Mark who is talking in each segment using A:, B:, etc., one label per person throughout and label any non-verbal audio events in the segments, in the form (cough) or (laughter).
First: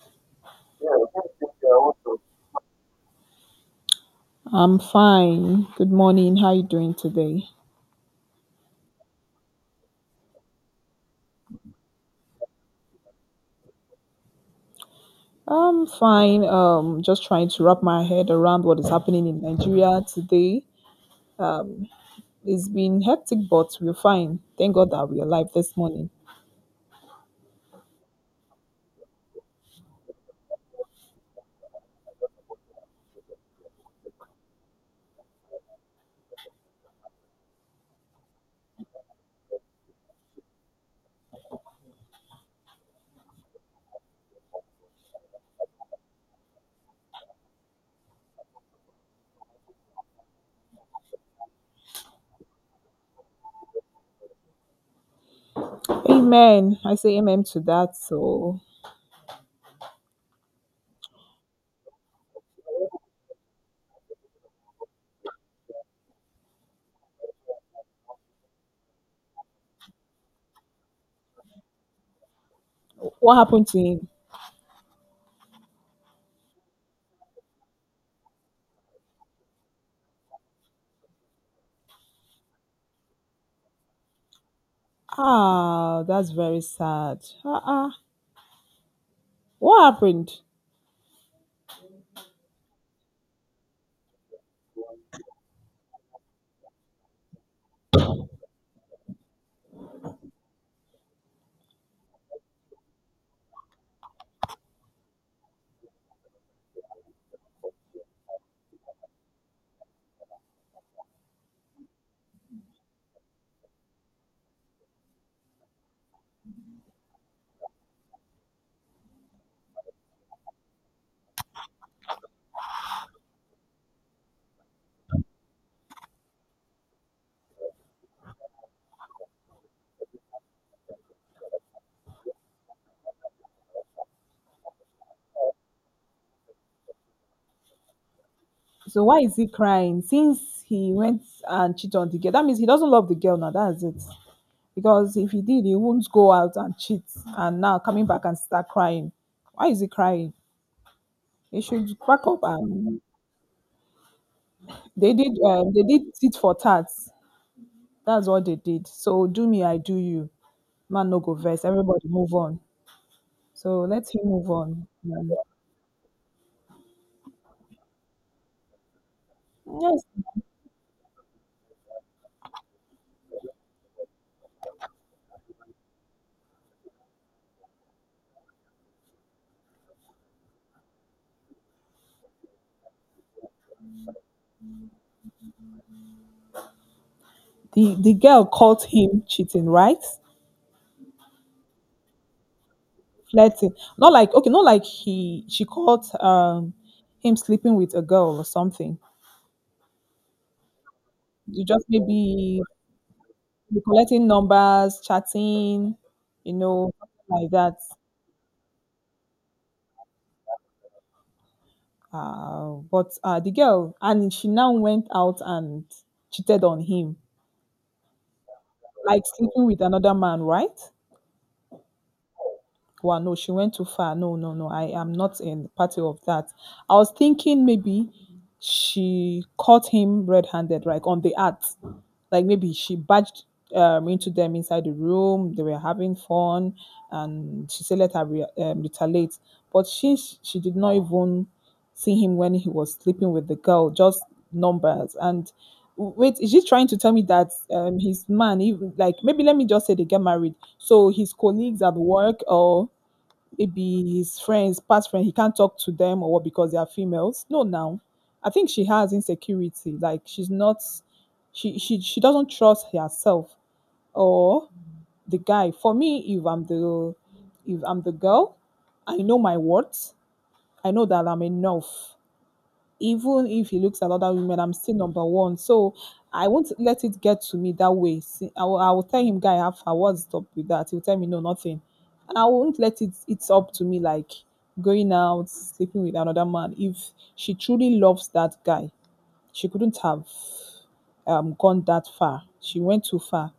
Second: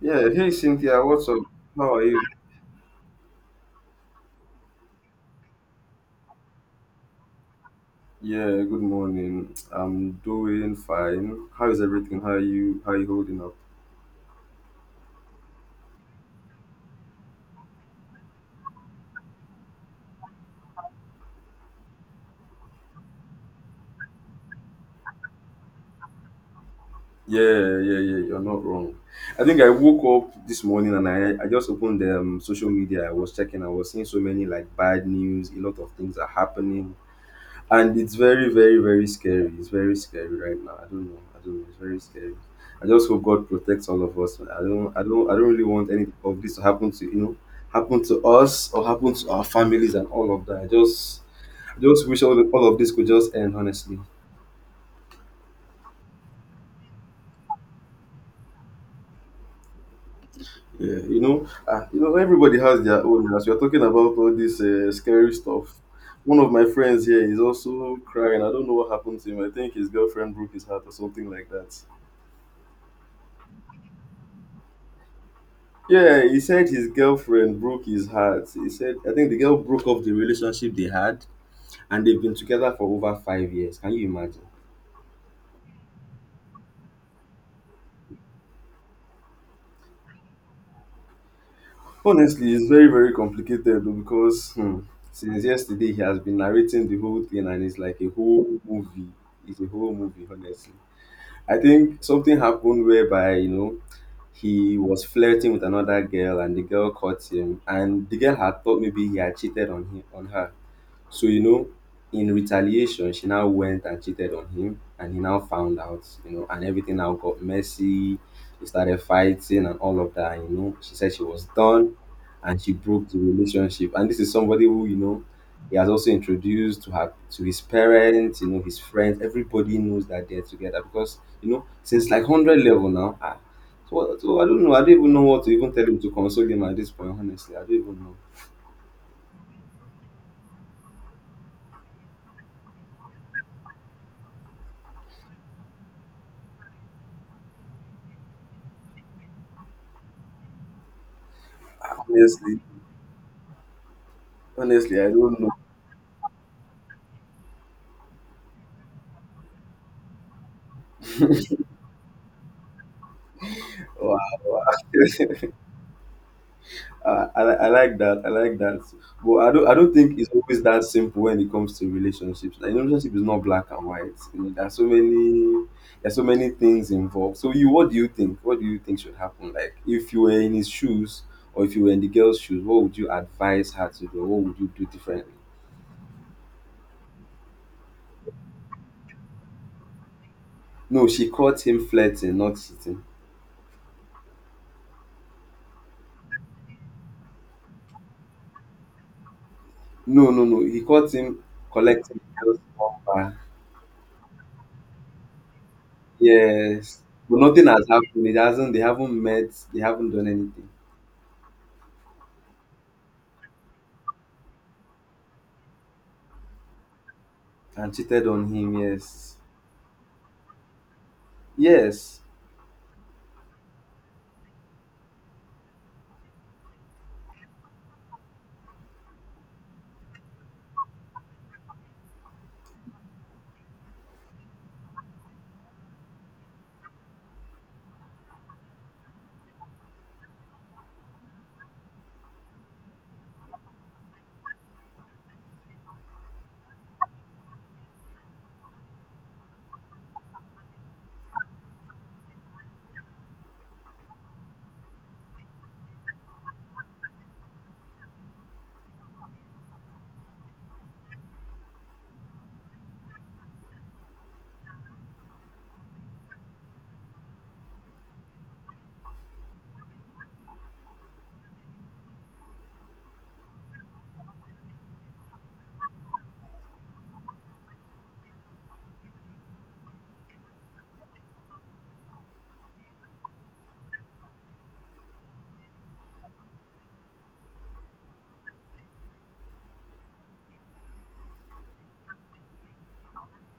A: Yeah, hey Cynthia, what's up? How are you?
B: I'm fine. Good morning. How are you doing today?
A: Yeah, good morning. I'm doing fine. How is everything? How are you? How are you holding up?
B: I'm fine. Just trying to wrap my head around what is happening in Nigeria today. It's been hectic, but we're fine. Thank God that we're alive this morning.
A: Yeah, yeah, yeah. You're not wrong. I think I woke up this morning and I just opened social media. I was checking. I was seeing so many like bad news. A lot of things are happening. And it's very, very, very scary. It's very scary right now. I don't know. I don't know. It's very scary. I just hope God protects all of us. I don't really want any of this to happen to happen to us or happen to our families and all of that. I just wish all of this could just end, honestly.
B: Amen. I say amen to that. So,
A: Yeah, everybody has their own. As we are talking about all this scary stuff, one of my friends here is also crying. I don't know what happened to him. I think his girlfriend broke his heart or something like that.
B: what happened to him?
A: Yeah, he said his girlfriend broke his heart. He said, I think the girl broke off the relationship they had, and they've been together for over 5 years. Can you imagine?
B: Ah, that's very sad. Ah, what happened?
A: Honestly, it's very, very complicated though, because since yesterday he has been narrating the whole thing, and it's like a whole movie. It's a whole movie, honestly. I think something happened whereby, he was flirting with another girl, and the girl caught him, and the girl had thought maybe he had cheated on him, on her. So, in retaliation, she now went and cheated on him, and he now found out, and everything now got messy. They started fighting and all of that. She said she was done, and she broke the relationship. And this is somebody who, he has also introduced to her to his parents, his friends. Everybody knows that they're together because, since like 100 level now, so I don't know. I don't even know what to even tell him to console him at this point, honestly. I don't even know.
B: So why is he crying? Since he went and cheated on the girl, that means he doesn't love the girl now. That's it. Because if he did, he won't go out and cheat and now coming back and start crying. Why is he crying? He should back up
A: Honestly,
B: and
A: honestly, I don't know.
B: they did tit for tat. That's what they did. So do me, I do you. Man no go verse. Everybody move on. So let
A: Wow,
B: him move
A: wow.
B: on.
A: (laughs) I like that. I like that. But I don't. I don't
B: Yes.
A: think it's always that simple when it comes to relationships. Like, relationship is not black and white. There's so many. There's so many things involved. So what do you think? What do you think should happen? Like, if you were in his shoes, or if you were in the girl's shoes, what would you advise her to do? What would you do differently?
B: The girl caught him cheating, right?
A: No, she caught him flirting, not cheating.
B: Flirting. Not like okay, not like he she caught him sleeping with a girl or something.
A: No, no, no. He caught him
B: You just
A: collecting girls'
B: maybe
A: number.
B: be collecting numbers, chatting, you know,
A: Yes, but
B: something like
A: nothing
B: that.
A: has happened. It hasn't. They haven't met. They haven't done anything.
B: But the girl, and she now went out and cheated on him,
A: And cheated on him.
B: like
A: Yes.
B: sleeping with another man, right?
A: Yes.
B: Wow, no, she went too far. No, no, no. I am not in party of that. I was thinking maybe she caught him red-handed, like on the act. Like maybe she barged into them inside the room. They were having fun, and she said let her retaliate. But she did not even see him when he was sleeping with the girl, just numbers and wait, is she trying to tell me that his man, even like maybe let me just say they get married, so his colleagues at work or maybe his friends, past friend, he can't talk to them or what because they are females? No now, I think she has insecurity, like she's not she doesn't trust herself or the guy. For me, if I'm the girl, I know my worth, I know that I'm enough. Even if he looks at other women, I'm still number one. So I won't let it get to me that way. See, I will tell him, guy, I have what's up with that? He'll tell me, no, nothing. And I won't let it, it's up to me, like going out, sleeping with another man. If she truly loves that guy, she couldn't have gone that far. She went too far.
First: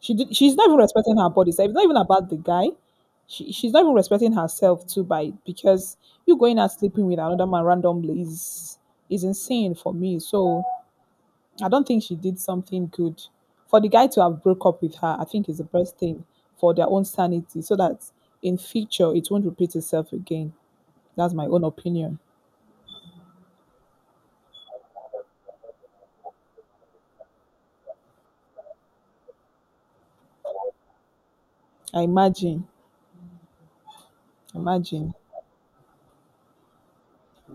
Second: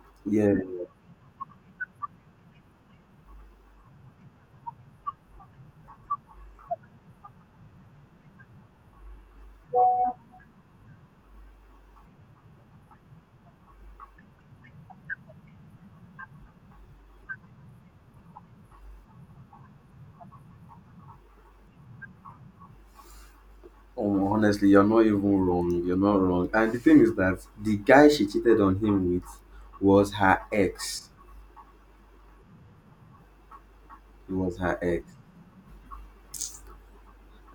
B: She did,
A: Yeah.
B: she's not even respecting her body. So it's not even about the guy. She's not even respecting herself too by because you going out sleeping with another man randomly is insane for me. So I don't think she did something good. For the guy to have broke up with her, I think is the best thing for their own sanity so that in future it won't repeat itself again. That's my own opinion.
A: Honestly, you're not even wrong. You're not wrong. And the thing is that the guy she cheated on him with was her ex.
B: I imagine.
A: It was her ex.
B: Imagine.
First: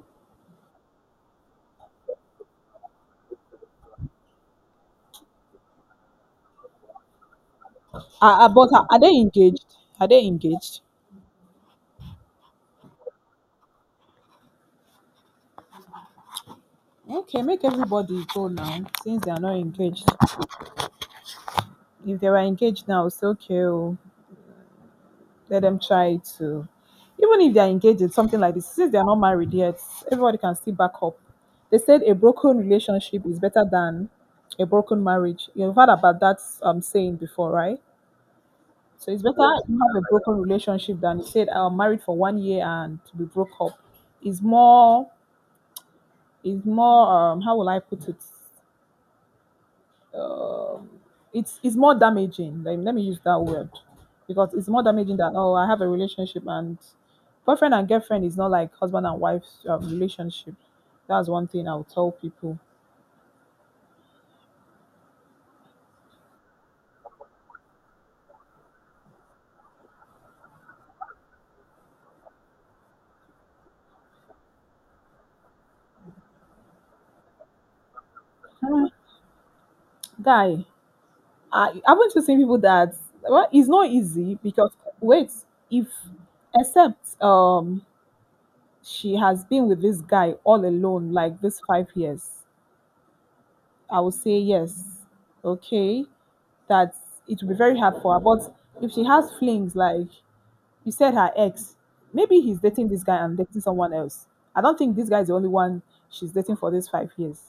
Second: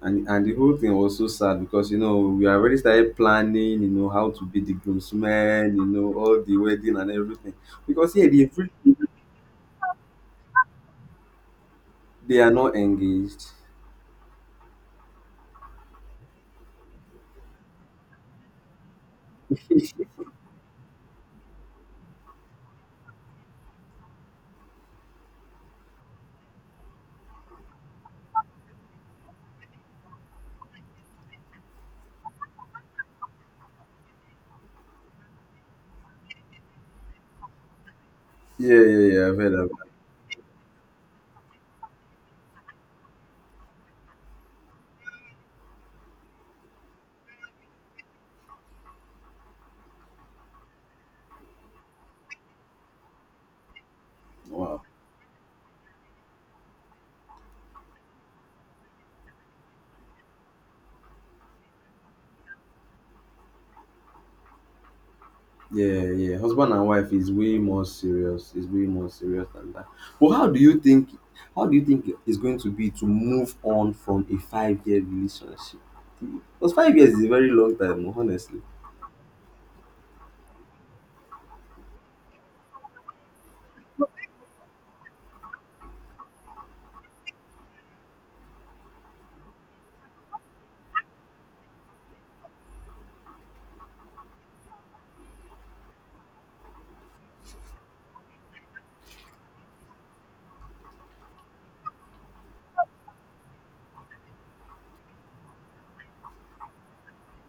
A: And the whole thing was so sad, because we already started planning. You know how to be the groomsmen. You know all the wedding and everything. Because yeah, they
B: But are they engaged? Are they engaged?
A: they are not engaged.
B: Okay, make everybody go now since they are not engaged. If they were engaged now, it's okay. Oh, let them try to, even if they are engaged in something like this, since they are not married yet, everybody can still back up. They said a broken relationship is better than a broken marriage. You've heard about that saying before, right?
A: Yeah, yeah,
B: So it's
A: yeah. I've
B: better,
A: heard
B: yes,
A: of
B: you
A: that.
B: have a broken relationship than you said I'm married for 1 year and to be broke up. Is more is more, how will I put it? It's more damaging. Like, let me use that word because it's
A: Wow.
B: more damaging than oh, I have a relationship, and boyfriend and girlfriend is not like husband and wife relationship. That's one thing I'll tell people. (sighs)
A: Yeah, yeah. Husband and wife is way more serious. Is way more serious than that. But how do you think? How do you think it's going to be to move on from a 5-year relationship? Because 5 years is a very long time, honestly.
B: Ah, guy, I haven't you seen people that, well, it's not easy because wait, if except she has been with this guy all alone like this 5 years, I would say yes, okay, that it would be very hard for her. But if she has flings, like you said her ex. Maybe he's dating this guy and dating someone else. I don't think this guy is the only one she's dating for these 5 years.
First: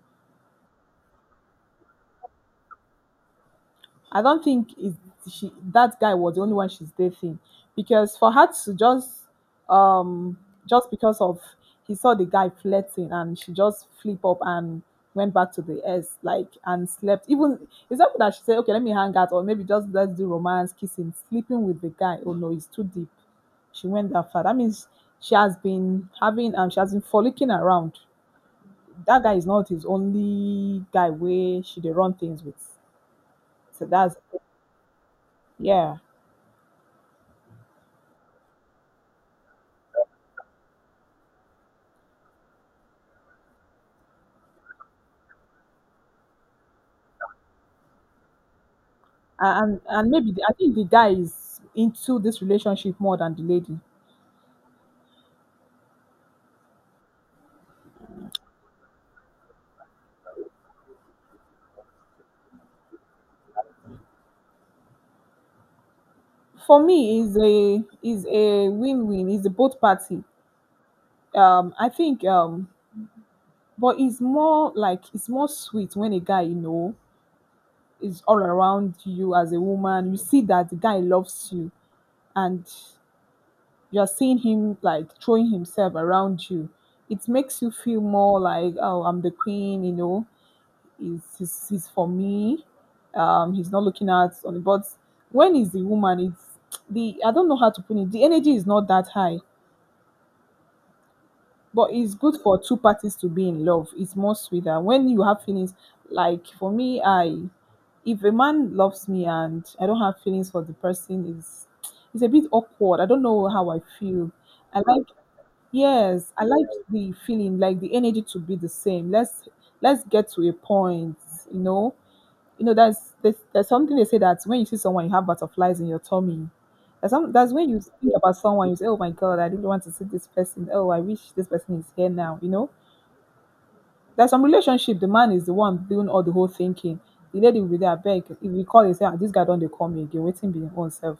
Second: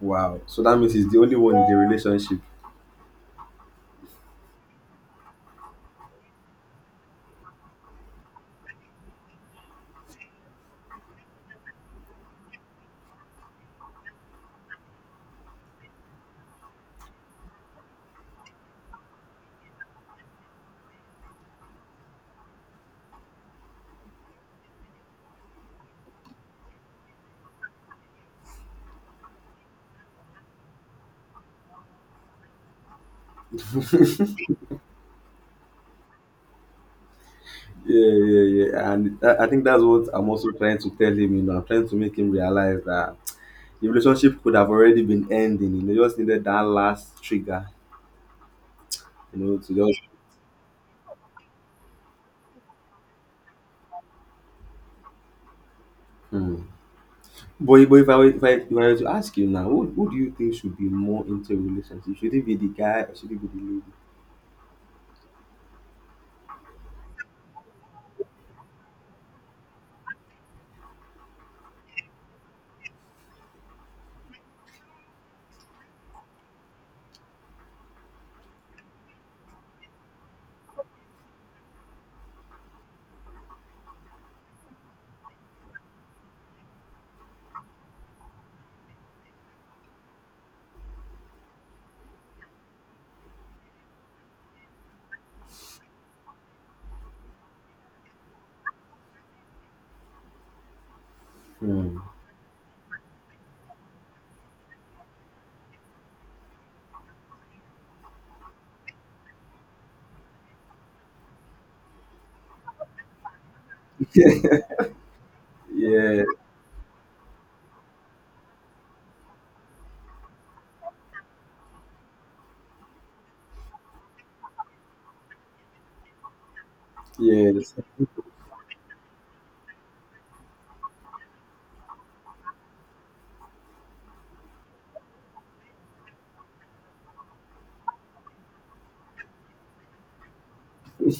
A: Wow. So that means he's the only one in the relationship.
B: I don't think is she that guy was the only one she's dating, because for her to um just because of he saw the guy flirting and she just flip up and went back to the ex like and slept, even it's not that she said okay let me hang out or maybe just let's do romance kissing sleeping with the guy, oh no, it's too deep. She went that far, that means she has been having she has been frolicking around. That guy is not his only guy where she dey run things with. So that's, yeah,
A: Yeah, yeah, yeah. And I think that's what I'm also trying to tell him. I'm trying to make him realize that the relationship could have already been ending. Just needed that last trigger. To just.
B: and maybe the, I think the guy is into this relationship more than the lady.
A: But if I were to ask you now, who do you think should be more into a relationship? Should it be the guy, or should it be
B: For me, is a win win. Is a both party. I think. But it's more like it's more sweet when a guy, you know, is all around you as a woman. You see that the guy loves you, and you're seeing him like throwing himself around you. It makes you feel more like oh, I'm the queen, you know. He's for me. He's not looking at on the, but when he's the woman, it's the I don't know how to put it. The energy is not that high,
A: the lady?
B: but
A: Hmm.
B: it's good for two parties to be in love. It's more sweeter when you have feelings. Like for me, I if a man loves me and I don't have feelings for the person, is it's a bit awkward. I don't know how I feel.
A: (laughs)
B: I like,
A: Yeah,
B: yes, I like the feeling, like the energy to be the same. Let's get to a point, you know. You know, there's something they say that when you see someone, you have butterflies in your tummy. That's when
A: yes.
B: you think about someone, you say, "Oh my God, I didn't want to see this person. Oh, I wish this person is here now." You know, there's some relationship. The man is the one doing all the whole thinking. The lady will be there, beg. If we call, and say, ah, "This guy don't they call me again, waiting be himself."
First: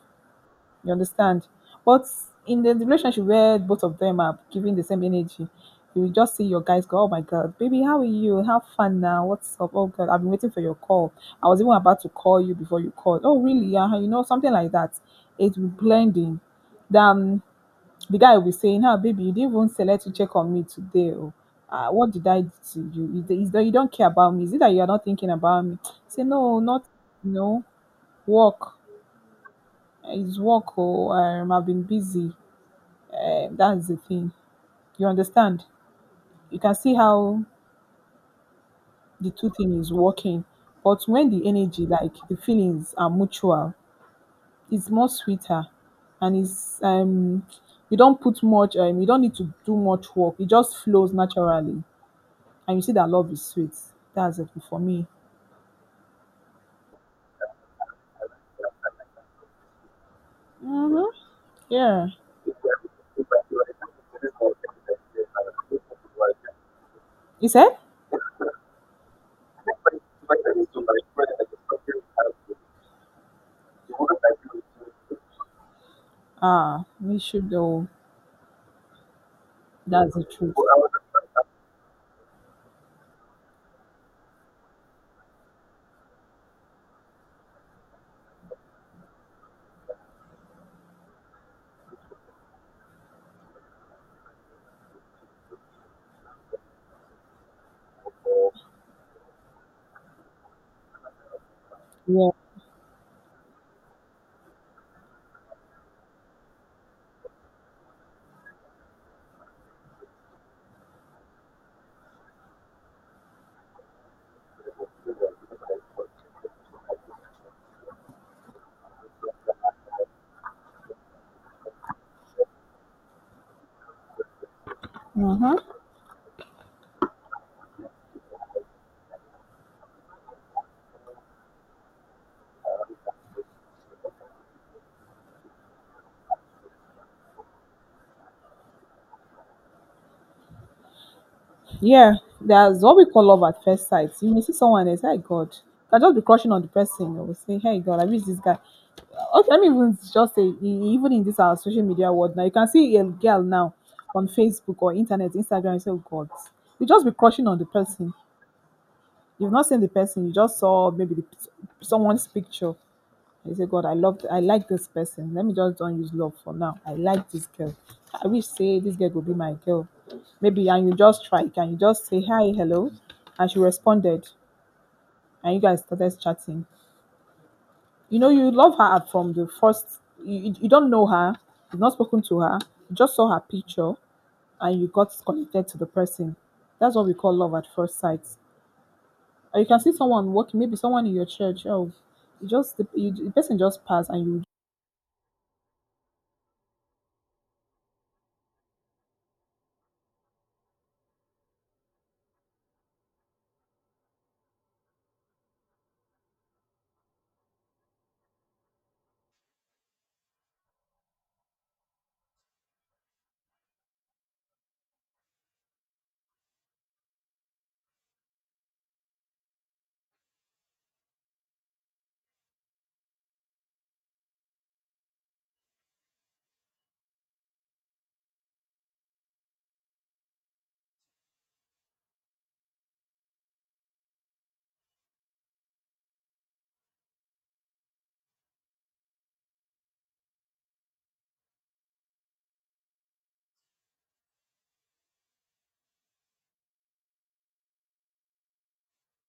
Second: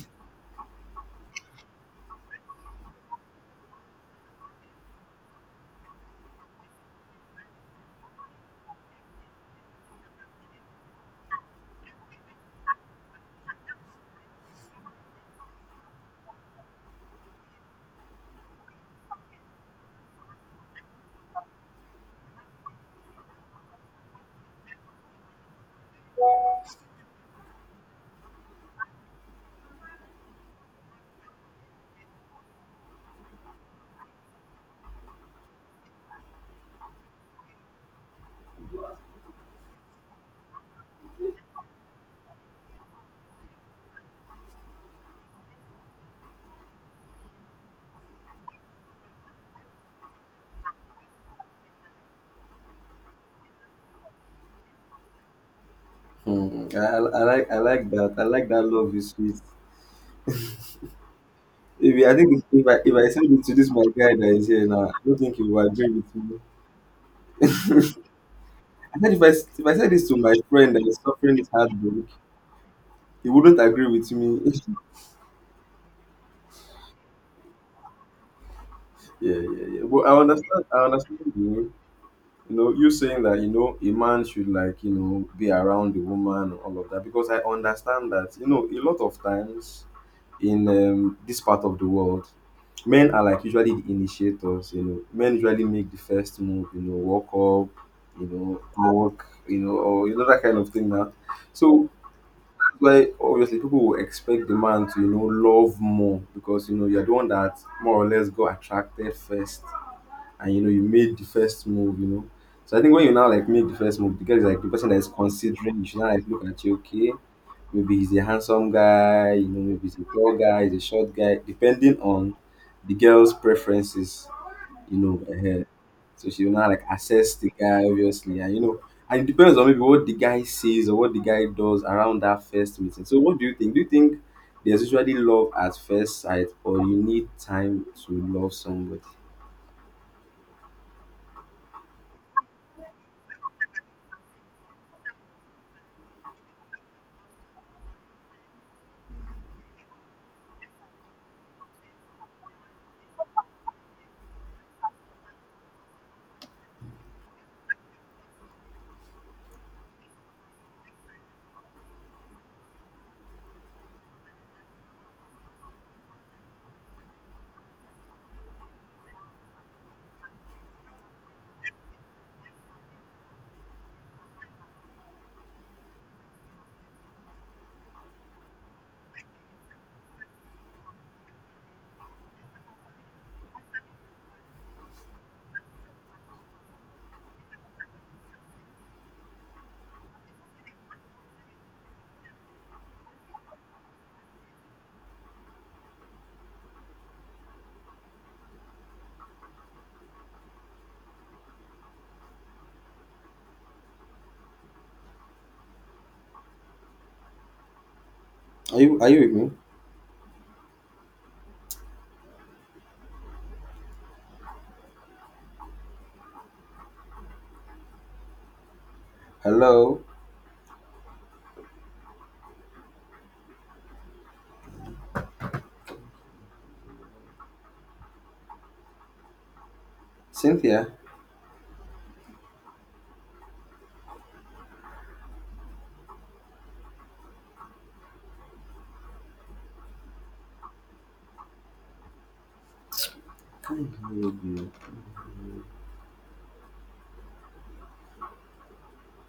B: You understand? But in the relationship where both of them are giving the same energy, you will just see your guys go, "Oh my God, baby, how are you? Have fun now. What's up? Oh God, I've been waiting for your call. I was even about to call you before you called." "Oh, really? Yeah," you know, something like that. It will be blending. Then the guy will be saying, "Ah, baby, you didn't even select to check on me today. Oh. What did I do to you? Is that you don't care about me? Is it that you are not thinking about me?" (tsk) Say, "No, not, no, work. It's work. Oh, I've been busy." Eh, that's the thing. You understand? You can see how the two thing is working. But when the energy, like the feelings, are mutual, it's more sweeter, and it's you don't put much. You don't need to do much work. It just flows naturally, and you see that love is sweet. That's it for me.
A: Hmm. I like that. I like that love is sweet.
B: Mm-hmm.
A: If
B: Yeah.
A: I think if I said it to this my guy that is here now, I don't think he will agree with me.
B: You said?
A: (laughs) I said if I said this to my friend that is suffering this heartbreak, he wouldn't agree with me. (laughs)
B: Ah, we should though.
A: Yeah, yeah, yeah. But
B: That's
A: I
B: the truth.
A: understand. I understand. You saying that, a man should like, be around the woman and all of that, because I understand that, a lot of times in this part of the world, men are like usually the initiators, men usually make the first move, walk up, talk, or, that kind of thing now. So,
B: Yeah.
A: that's why obviously people will expect the man to, love more, because, you're the one that more or less got attracted first, and you made the first move. So I think when you now like make the first move, the girl is like the person that is considering you should now like look at you. Okay, maybe he's a handsome guy, maybe he's a tall guy, he's a short guy, depending on the girl's preferences, you know. Uh, so she will now like assess the guy, obviously, and it depends on maybe what the guy says or what the guy does around that first meeting. So what do you think? Do you think there's usually love at first sight, or you need time to love somebody?
B: Yeah, there's what we call love at first sight. You may see someone and say, "Hey God," you can just be crushing on the person. You will say, "Hey God, I miss this guy." Okay, let me even just say, even in this our social media world now, you can see a girl now on Facebook or internet, Instagram. You say, "Oh God," you just be crushing on the person. You've not seen the person. You just saw maybe someone's picture. You say, God, I like this person. Let me just don't use love for now. I like this girl. I wish say this girl will be my girl. Maybe and you just try. Can you just say hi, hello? And she responded, and you guys started chatting. You know, you love her from the first. You don't know her. You've not spoken to her. You just saw her picture, and you got connected to the person. That's what we call love at first sight, or you can see someone walking, maybe someone in your church. Oh, you just the person just passed and you
A: Are you with me? Hello, Cynthia. Hello, dear.